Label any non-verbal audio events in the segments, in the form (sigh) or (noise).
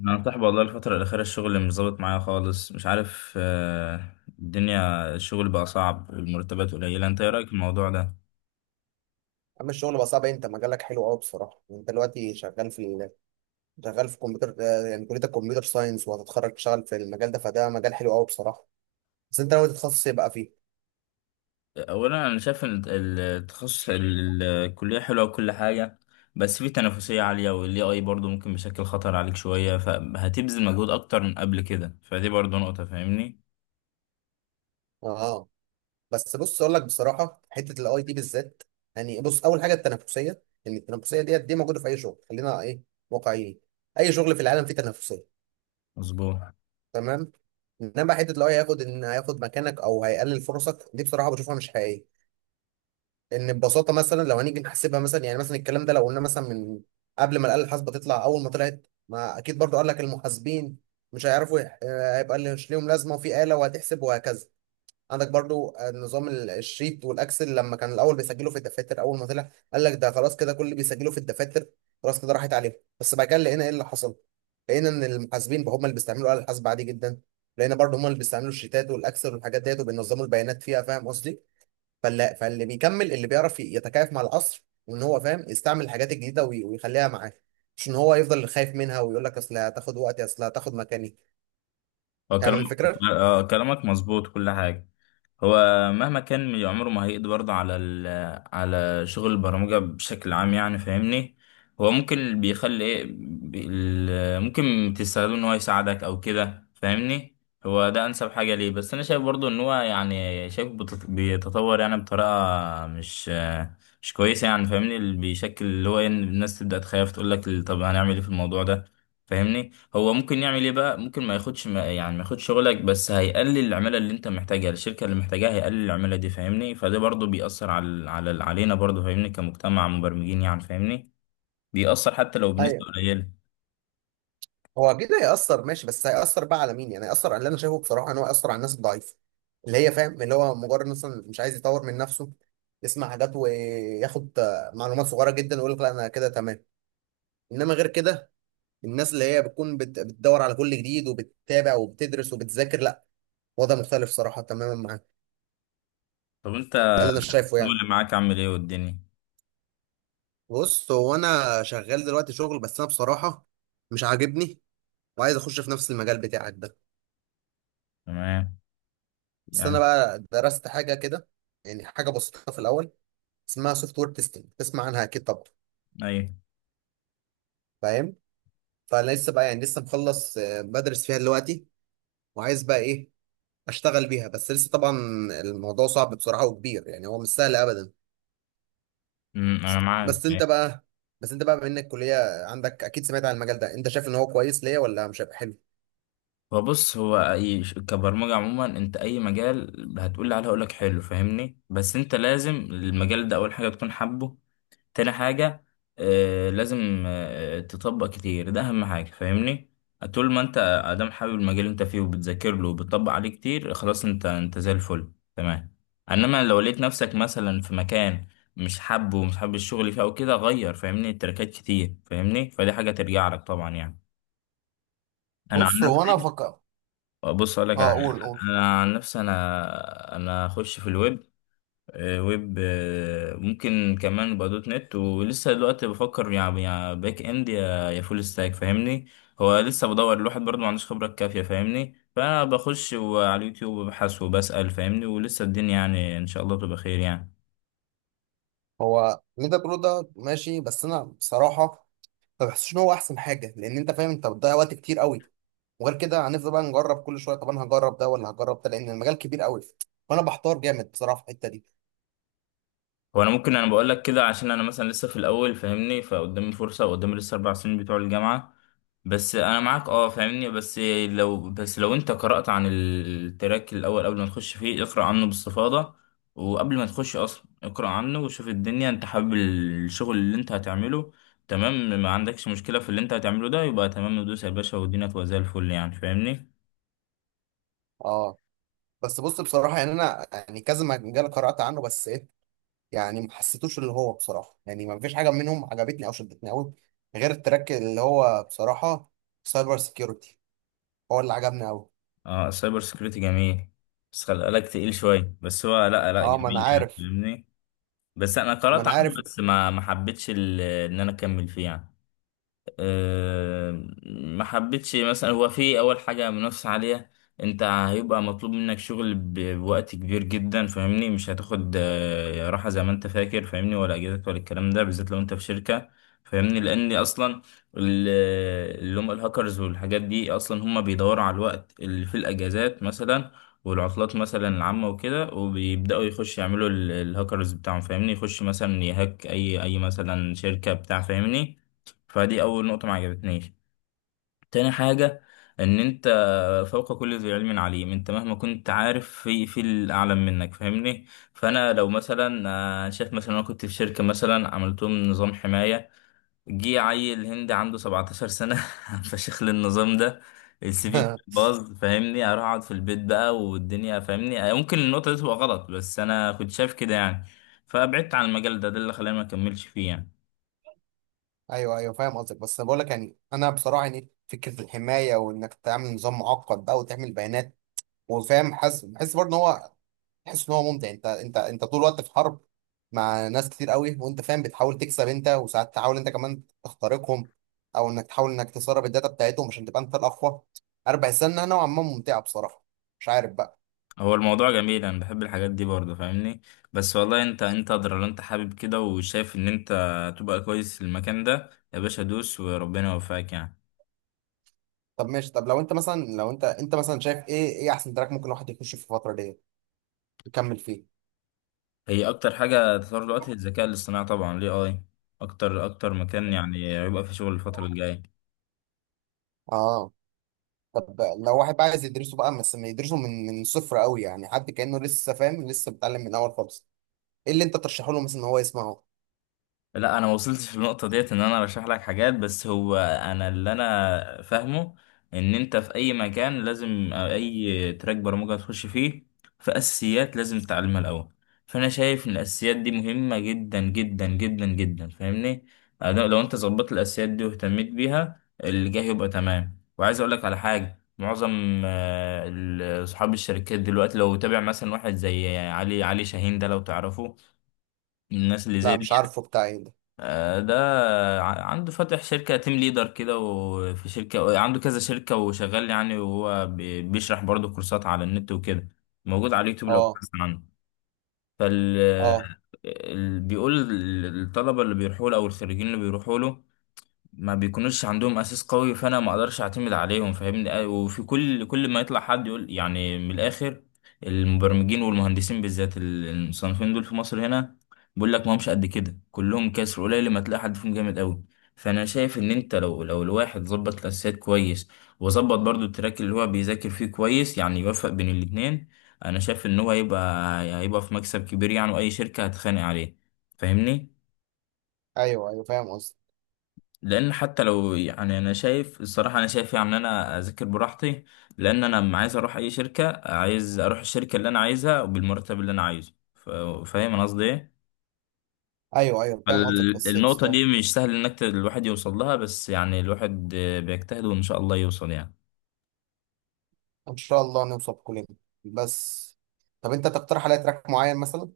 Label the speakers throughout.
Speaker 1: انا مفتاح، والله الفترة الأخيرة الشغل مش ظابط معايا خالص، مش عارف. الدنيا الشغل بقى صعب والمرتبات قليلة، انت ايه رأيك في الموضوع ده؟
Speaker 2: عم، الشغل بقى صعب. انت مجالك حلو قوي بصراحه. انت دلوقتي شغال في كمبيوتر، يعني كليه الكمبيوتر ساينس، وهتتخرج تشتغل في المجال ده، فده مجال حلو قوي بصراحه. بس انت ناوي تتخصص يبقى فيه.
Speaker 1: أولا أنا شايف إن التخصص الكلية حلوة وكل حاجة، بس في تنافسية عالية، وال AI برضه ممكن بيشكل خطر عليك شوية، فهتبذل مجهود أكتر من قبل كده، فدي برضه نقطة. فاهمني؟
Speaker 2: اه. بس بص، اقول لك بصراحه، حته الاي تي بالذات، يعني بص، اول حاجه التنافسيه، يعني التنافسيه ديت دي موجوده في اي شغل، خلينا ايه، واقعيين. اي شغل في العالم فيه تنافسيه،
Speaker 1: مظبوط.
Speaker 2: تمام. انما حته الاي هياخد هياخد مكانك او هيقلل فرصك، دي بصراحه بشوفها مش حقيقيه. ان ببساطه مثلا، لو هنيجي نحسبها مثلا، يعني مثلا الكلام ده، لو قلنا مثلا، من قبل ما الاله الحاسبه تطلع، اول ما طلعت، ما اكيد برضو قال لك المحاسبين مش هيعرفوا هيبقى مش ليهم لازمه، وفي اله وهتحسب وهكذا. عندك برضو، نظام الشيت والاكسل، لما كان الاول بيسجلوا في الدفاتر، اول ما طلع قال لك ده خلاص كده، كل اللي بيسجلوا في الدفاتر خلاص كده راحت عليهم. بس بعد كده لقينا ايه اللي حصل؟ لقينا ان المحاسبين بقى هم اللي بيستعملوا الاله الحاسبه عادي جدا. لقينا برضو هم اللي بيستعملوا الشيتات والاكسل والحاجات ديت، وبينظموا البيانات فيها. فاهم قصدي؟ فاللي بيكمل اللي بيعرف يتكيف مع العصر، وان هو فاهم يستعمل الحاجات الجديده ويخليها معاه، مش ان هو يفضل خايف منها ويقول لك اصل هتاخد وقتي، اصل هتاخد مكاني.
Speaker 1: هو
Speaker 2: فاهم
Speaker 1: كلامك
Speaker 2: الفكره؟
Speaker 1: كلامك مظبوط كل حاجة. هو مهما كان من عمره، ما هيقضي برضه على شغل البرمجة بشكل عام يعني. فاهمني؟ هو ممكن اللي بيخلي ايه ممكن تستخدمه ان هو يساعدك او كده. فاهمني؟ هو ده انسب حاجة ليه، بس انا شايف برضه ان هو يعني شايف بيتطور يعني بطريقة مش كويسة يعني. فاهمني؟ اللي بيشكل اللي هو إن الناس تبدأ تخاف تقول لك طب هنعمل ايه في الموضوع ده. فاهمني؟ هو ممكن يعمل ايه بقى، ممكن ما ياخدش، ما يعني ما ياخدش شغلك، بس هيقلل العمالة اللي انت محتاجها، الشركة اللي محتاجاها هيقلل العمالة دي. فاهمني؟ فده برضو بيأثر على على علينا برضو. فاهمني كمجتمع مبرمجين يعني. فاهمني؟ بيأثر حتى لو
Speaker 2: ايوه.
Speaker 1: بنسبة قليلة.
Speaker 2: هو اكيد هيأثر ماشي، بس هيأثر بقى على مين؟ يعني هيأثر على اللي انا شايفه بصراحه ان هو هيأثر على الناس الضعيفه، اللي هي، فاهم، اللي هو مجرد مثلا مش عايز يطور من نفسه، يسمع حاجات وياخد معلومات صغيره جدا ويقول لك لا انا كده تمام. انما غير كده، الناس اللي هي بتكون بتدور على كل جديد، وبتتابع وبتدرس وبتذاكر، لا، وضع مختلف صراحه تماما معاك.
Speaker 1: طب انت،
Speaker 2: ده اللي انا شايفه
Speaker 1: الشغل
Speaker 2: يعني.
Speaker 1: اللي معاك عامل ايه والدنيا؟
Speaker 2: بص، هو انا شغال دلوقتي شغل، بس انا بصراحه مش عاجبني، وعايز اخش في نفس المجال بتاعك ده.
Speaker 1: تمام
Speaker 2: بس انا
Speaker 1: يعني.
Speaker 2: بقى درست حاجه كده، يعني حاجه بسيطه في الاول، اسمها سوفت وير تيستنج، تسمع عنها اكيد طبعا.
Speaker 1: ايوه.
Speaker 2: فاهم. فانا لسه بقى، يعني لسه مخلص، بدرس فيها دلوقتي، وعايز بقى ايه، اشتغل بيها، بس لسه طبعا الموضوع صعب بصراحه وكبير، يعني هو مش سهل ابدا.
Speaker 1: انا معاك.
Speaker 2: بس
Speaker 1: أيوه.
Speaker 2: انت بقى بس انت بقى بما انك كليه عندك، اكيد سمعت عن المجال ده، انت شايف ان هو كويس ليا، ولا مش هيبقى حلو؟
Speaker 1: هو بص، هو اي كبرمجة عموما، انت اي مجال هتقول لي عليه هقول لك حلو. فاهمني؟ بس انت لازم المجال ده اول حاجة تكون حابه، تاني حاجة لازم تطبق كتير، ده أهم حاجة. فاهمني؟ طول ما أنت أدام حابب المجال اللي أنت فيه وبتذاكر له وبتطبق عليه كتير، خلاص أنت زي الفل تمام. إنما لو لقيت نفسك مثلا في مكان مش حابه ومش حابب الشغل فيه أو كده، غير فاهمني تركات كتير. فاهمني؟ فدي حاجة ترجع لك طبعا يعني. أنا عن
Speaker 2: بص هو انا
Speaker 1: نفسي.
Speaker 2: فكر.
Speaker 1: بص أقول لك على
Speaker 2: اه،
Speaker 1: حاجة.
Speaker 2: قول قول.
Speaker 1: أنا عن نفسي أنا أخش في الويب. ويب ممكن كمان يبقى دوت نت. ولسه دلوقتي بفكر يعني، يا باك اند يا فول ستاك. فاهمني؟ هو لسه بدور، الواحد برضه ما عندوش خبرة كافية. فاهمني؟ فانا بخش على اليوتيوب وببحث وبسأل. فاهمني؟ ولسه الدنيا، يعني ان شاء الله تبقى خير يعني.
Speaker 2: هو ليدا برو ده ماشي، بس انا بصراحه ما بحسش ان هو احسن حاجه، لان انت فاهم، انت بتضيع وقت كتير قوي. وغير كده هنفضل بقى نجرب كل شويه، طب انا هجرب ده ولا هجرب ده، لان المجال كبير قوي، فانا بحتار جامد بصراحه في الحته دي.
Speaker 1: هو انا ممكن انا بقول لك كده عشان انا مثلا لسه في الاول. فاهمني؟ فقدامي فرصه وقدامي لسه 4 سنين بتوع الجامعه. بس انا معاك اه، فاهمني. بس لو انت قرات عن التراك الاول قبل ما تخش فيه، اقرا عنه باستفاضه. وقبل ما تخش اصلا اقرا عنه وشوف الدنيا، انت حابب الشغل اللي انت هتعمله، تمام؟ ما عندكش مشكله في اللي انت هتعمله ده، يبقى تمام، ندوس يا باشا والدنيا تبقى زي الفل يعني. فاهمني؟
Speaker 2: اه، بس بص بصراحه يعني، انا يعني كذا مجال قرات عنه، بس ايه، يعني ما حسيتوش اللي هو، بصراحه يعني، ما فيش حاجه منهم عجبتني او شدتني قوي، غير التراك اللي هو بصراحه سايبر سيكيورتي، هو اللي عجبني قوي.
Speaker 1: اه، السايبر سكيورتي جميل، بس خلي بالك تقيل شويه، بس هو لا، لا،
Speaker 2: اه،
Speaker 1: جميل
Speaker 2: ما انا
Speaker 1: يعني.
Speaker 2: عارف.
Speaker 1: فاهمني؟ بس انا قرأت
Speaker 2: ما انا
Speaker 1: عنه
Speaker 2: عارف.
Speaker 1: بس ما حبيتش ان انا اكمل فيه يعني. آه، ما حبيتش مثلا، هو في اول حاجه منافسه عاليه. انت هيبقى مطلوب منك شغل بوقت كبير جدا. فاهمني؟ مش هتاخد راحه زي ما انت فاكر. فاهمني؟ ولا اجازات ولا الكلام ده بالذات لو انت في شركه. فاهمني؟ لان اصلا ال- اللي هم الهاكرز والحاجات دي اصلا هم بيدوروا على الوقت اللي في الاجازات مثلا، والعطلات مثلا العامه وكده، وبيبداوا يخشوا يعملوا الهاكرز بتاعهم. فاهمني؟ يخش مثلا يهاك اي مثلا شركه بتاع. فاهمني؟ فدي اول نقطة ما عجبتنيش. تاني حاجة، ان انت فوق كل ذي علم عليم، انت مهما كنت عارف في الاعلم منك. فاهمني؟ فانا لو مثلا شايف مثلا، انا كنت في شركة مثلا، عملت لهم نظام حماية، جه عيل هندي عنده 17 سنة (laughs) فشخ للنظام ده، السي في
Speaker 2: (laughs)
Speaker 1: باظ. فاهمني؟ اروح اقعد في البيت بقى والدنيا. فاهمني؟ ممكن النقطة دي تبقى غلط بس انا كنت شايف كده يعني. فبعدت عن المجال ده، ده اللي خلاني ما اكملش فيه يعني.
Speaker 2: ايوه، ايوه، فاهم قصدك. بس انا بقول لك، يعني انا بصراحه، يعني فكره الحمايه وانك تعمل نظام معقد بقى، وتعمل بيانات وفاهم، حاسس، بحس برضه ان هو، تحس ان هو ممتع، انت، انت طول الوقت في حرب مع ناس كتير قوي، وانت فاهم بتحاول تكسب انت، وساعات تحاول انت كمان تخترقهم، او انك تحاول انك تسرب الداتا بتاعتهم عشان تبقى انت الاقوى. انا بحس انها نوعا ما ممتعه بصراحه، مش عارف بقى.
Speaker 1: هو الموضوع جميل، انا بحب الحاجات دي برضه. فاهمني؟ بس والله انت ادرى، لو انت حابب كده وشايف ان انت تبقى كويس في المكان ده، يا باشا دوس وربنا يوفقك يعني.
Speaker 2: طب ماشي، طب لو انت مثلا، شايف ايه، ايه احسن تراك ممكن الواحد يخش في الفتره دي، يكمل فيه؟
Speaker 1: هي اكتر حاجه تطور دلوقتي الذكاء الاصطناعي طبعا، ليه اي اكتر اكتر مكان يعني هيبقى في شغل الفتره الجايه.
Speaker 2: اه، طب لو واحد عايز يدرسه بقى، بس ما يدرسه من صفر قوي، يعني حد كأنه لسه فاهم، لسه بيتعلم من اول خالص، ايه اللي انت ترشحه له مثلا ان هو يسمعه؟
Speaker 1: لا، انا ما وصلتش للنقطه ديت ان انا ارشح لك حاجات. بس هو انا اللي انا فاهمه، ان انت في اي مكان لازم، أو اي تراك برمجه تخش فيه، في اساسيات لازم تتعلمها الاول. فانا شايف ان الاساسيات دي مهمه جدا جدا جدا جدا. فاهمني؟ أنا لو انت ظبطت الاساسيات دي واهتميت بيها، اللي جاي يبقى تمام. وعايز اقول لك على حاجه، معظم اصحاب الشركات دلوقتي، لو تابع مثلا واحد زي علي شاهين ده لو تعرفه، من الناس اللي
Speaker 2: لا
Speaker 1: زي دي،
Speaker 2: مش عارفه بتاع ايه ده.
Speaker 1: ده عنده فاتح شركة تيم ليدر كده، وفي شركة عنده، كذا شركة وشغال يعني. وهو بيشرح برضه كورسات على النت وكده، موجود على اليوتيوب لو
Speaker 2: اه.
Speaker 1: بحثت عنه. فال
Speaker 2: اه.
Speaker 1: بيقول الطلبة اللي بيروحوا له أو الخريجين اللي بيروحوا له، ما بيكونوش عندهم اساس قوي، فانا ما اقدرش اعتمد عليهم. فاهمني؟ وفي كل ما يطلع حد يقول، يعني من الاخر، المبرمجين والمهندسين بالذات المصنفين دول في مصر هنا، بيقول لك ما همش قد كده، كلهم كسر قليل ما تلاقي حد فيهم جامد قوي. فانا شايف ان انت لو الواحد ظبط الاساسيات كويس، وظبط برضو التراك اللي هو بيذاكر فيه كويس يعني، يوفق بين الاتنين، انا شايف ان هو هيبقى في مكسب كبير يعني، واي شركة هتخانق عليه. فاهمني؟
Speaker 2: ايوه، ايوه، فاهم قصدك.
Speaker 1: لان حتى لو، يعني انا شايف الصراحه، انا شايف يعني ان انا اذاكر براحتي، لان انا لما عايز اروح اي شركه، عايز اروح الشركه اللي انا عايزها وبالمرتب اللي انا عايزه. فاهم انا قصدي ايه؟
Speaker 2: ايوه، ايوه، فاهم قصدك، بس
Speaker 1: النقطه دي
Speaker 2: بصراحه.
Speaker 1: مش سهل انك الواحد يوصل لها، بس يعني الواحد بيجتهد وان شاء الله يوصل يعني.
Speaker 2: ان شاء الله نوصل كلنا. بس، طب انت تقترح عليا تراك معين مثلا؟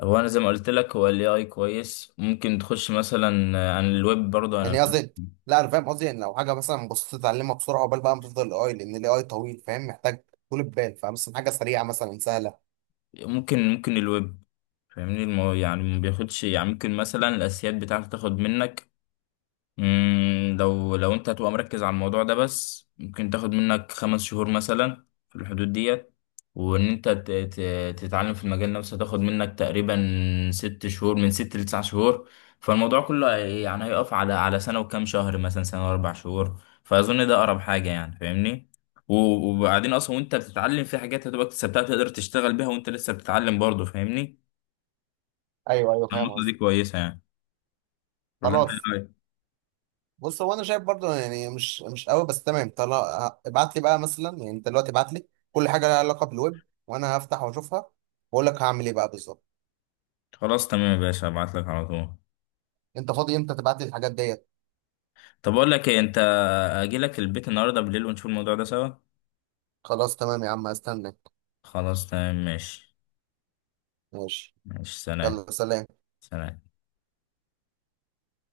Speaker 1: هو انا زي ما قلت لك، هو الاي اي كويس، ممكن تخش مثلا عن الويب برضه. انا
Speaker 2: يعني قصدي، لا انا فاهم قصدي، يعني لو حاجه مثلا بسيطه تتعلمها بسرعه، قبل بقى ما تفضل الاي، لان الاي طويل فاهم، محتاج طول البال، فمثلا حاجه سريعه مثلا، سهله.
Speaker 1: ممكن الويب. فاهمني؟ يعني ما بياخدش يعني، ممكن مثلا الاساسيات بتاعته تاخد منك. لو انت هتبقى مركز على الموضوع ده بس، ممكن تاخد منك 5 شهور مثلا في الحدود ديت. وان انت تتعلم في المجال نفسه، هتاخد منك تقريبا 6 شهور، من 6 لـ 9 شهور. فالموضوع كله يعني هيقف على سنة وكام شهر، مثلا سنة و4 شهور. فاظن ده اقرب حاجة يعني. فاهمني؟ وبعدين اصلا، وانت بتتعلم في حاجات هتبقى اكتسبتها، تقدر تشتغل بيها وانت لسه بتتعلم برضه. فاهمني؟
Speaker 2: ايوه، ايوه، فاهم
Speaker 1: النقطة دي
Speaker 2: قصدك.
Speaker 1: كويسة يعني، ولا انت
Speaker 2: خلاص.
Speaker 1: إيه رأيك؟
Speaker 2: بص هو انا شايف برضو يعني مش قوي، بس تمام، طلع ابعت لي بقى مثلا، يعني انت دلوقتي ابعت لي كل حاجه لها علاقه بالويب، وانا هفتح واشوفها واقول لك هعمل ايه بقى بالظبط.
Speaker 1: خلاص تمام يا باشا، هبعت لك على طول.
Speaker 2: انت فاضي امتى تبعت لي الحاجات ديت؟
Speaker 1: طب اقول لك ايه، انت اجي لك البيت النهارده بالليل ونشوف الموضوع ده سوا.
Speaker 2: خلاص تمام يا عم، استنى.
Speaker 1: خلاص تمام، ماشي.
Speaker 2: ماشي.
Speaker 1: ماشي، سلام.
Speaker 2: يلا سلام.
Speaker 1: سلام.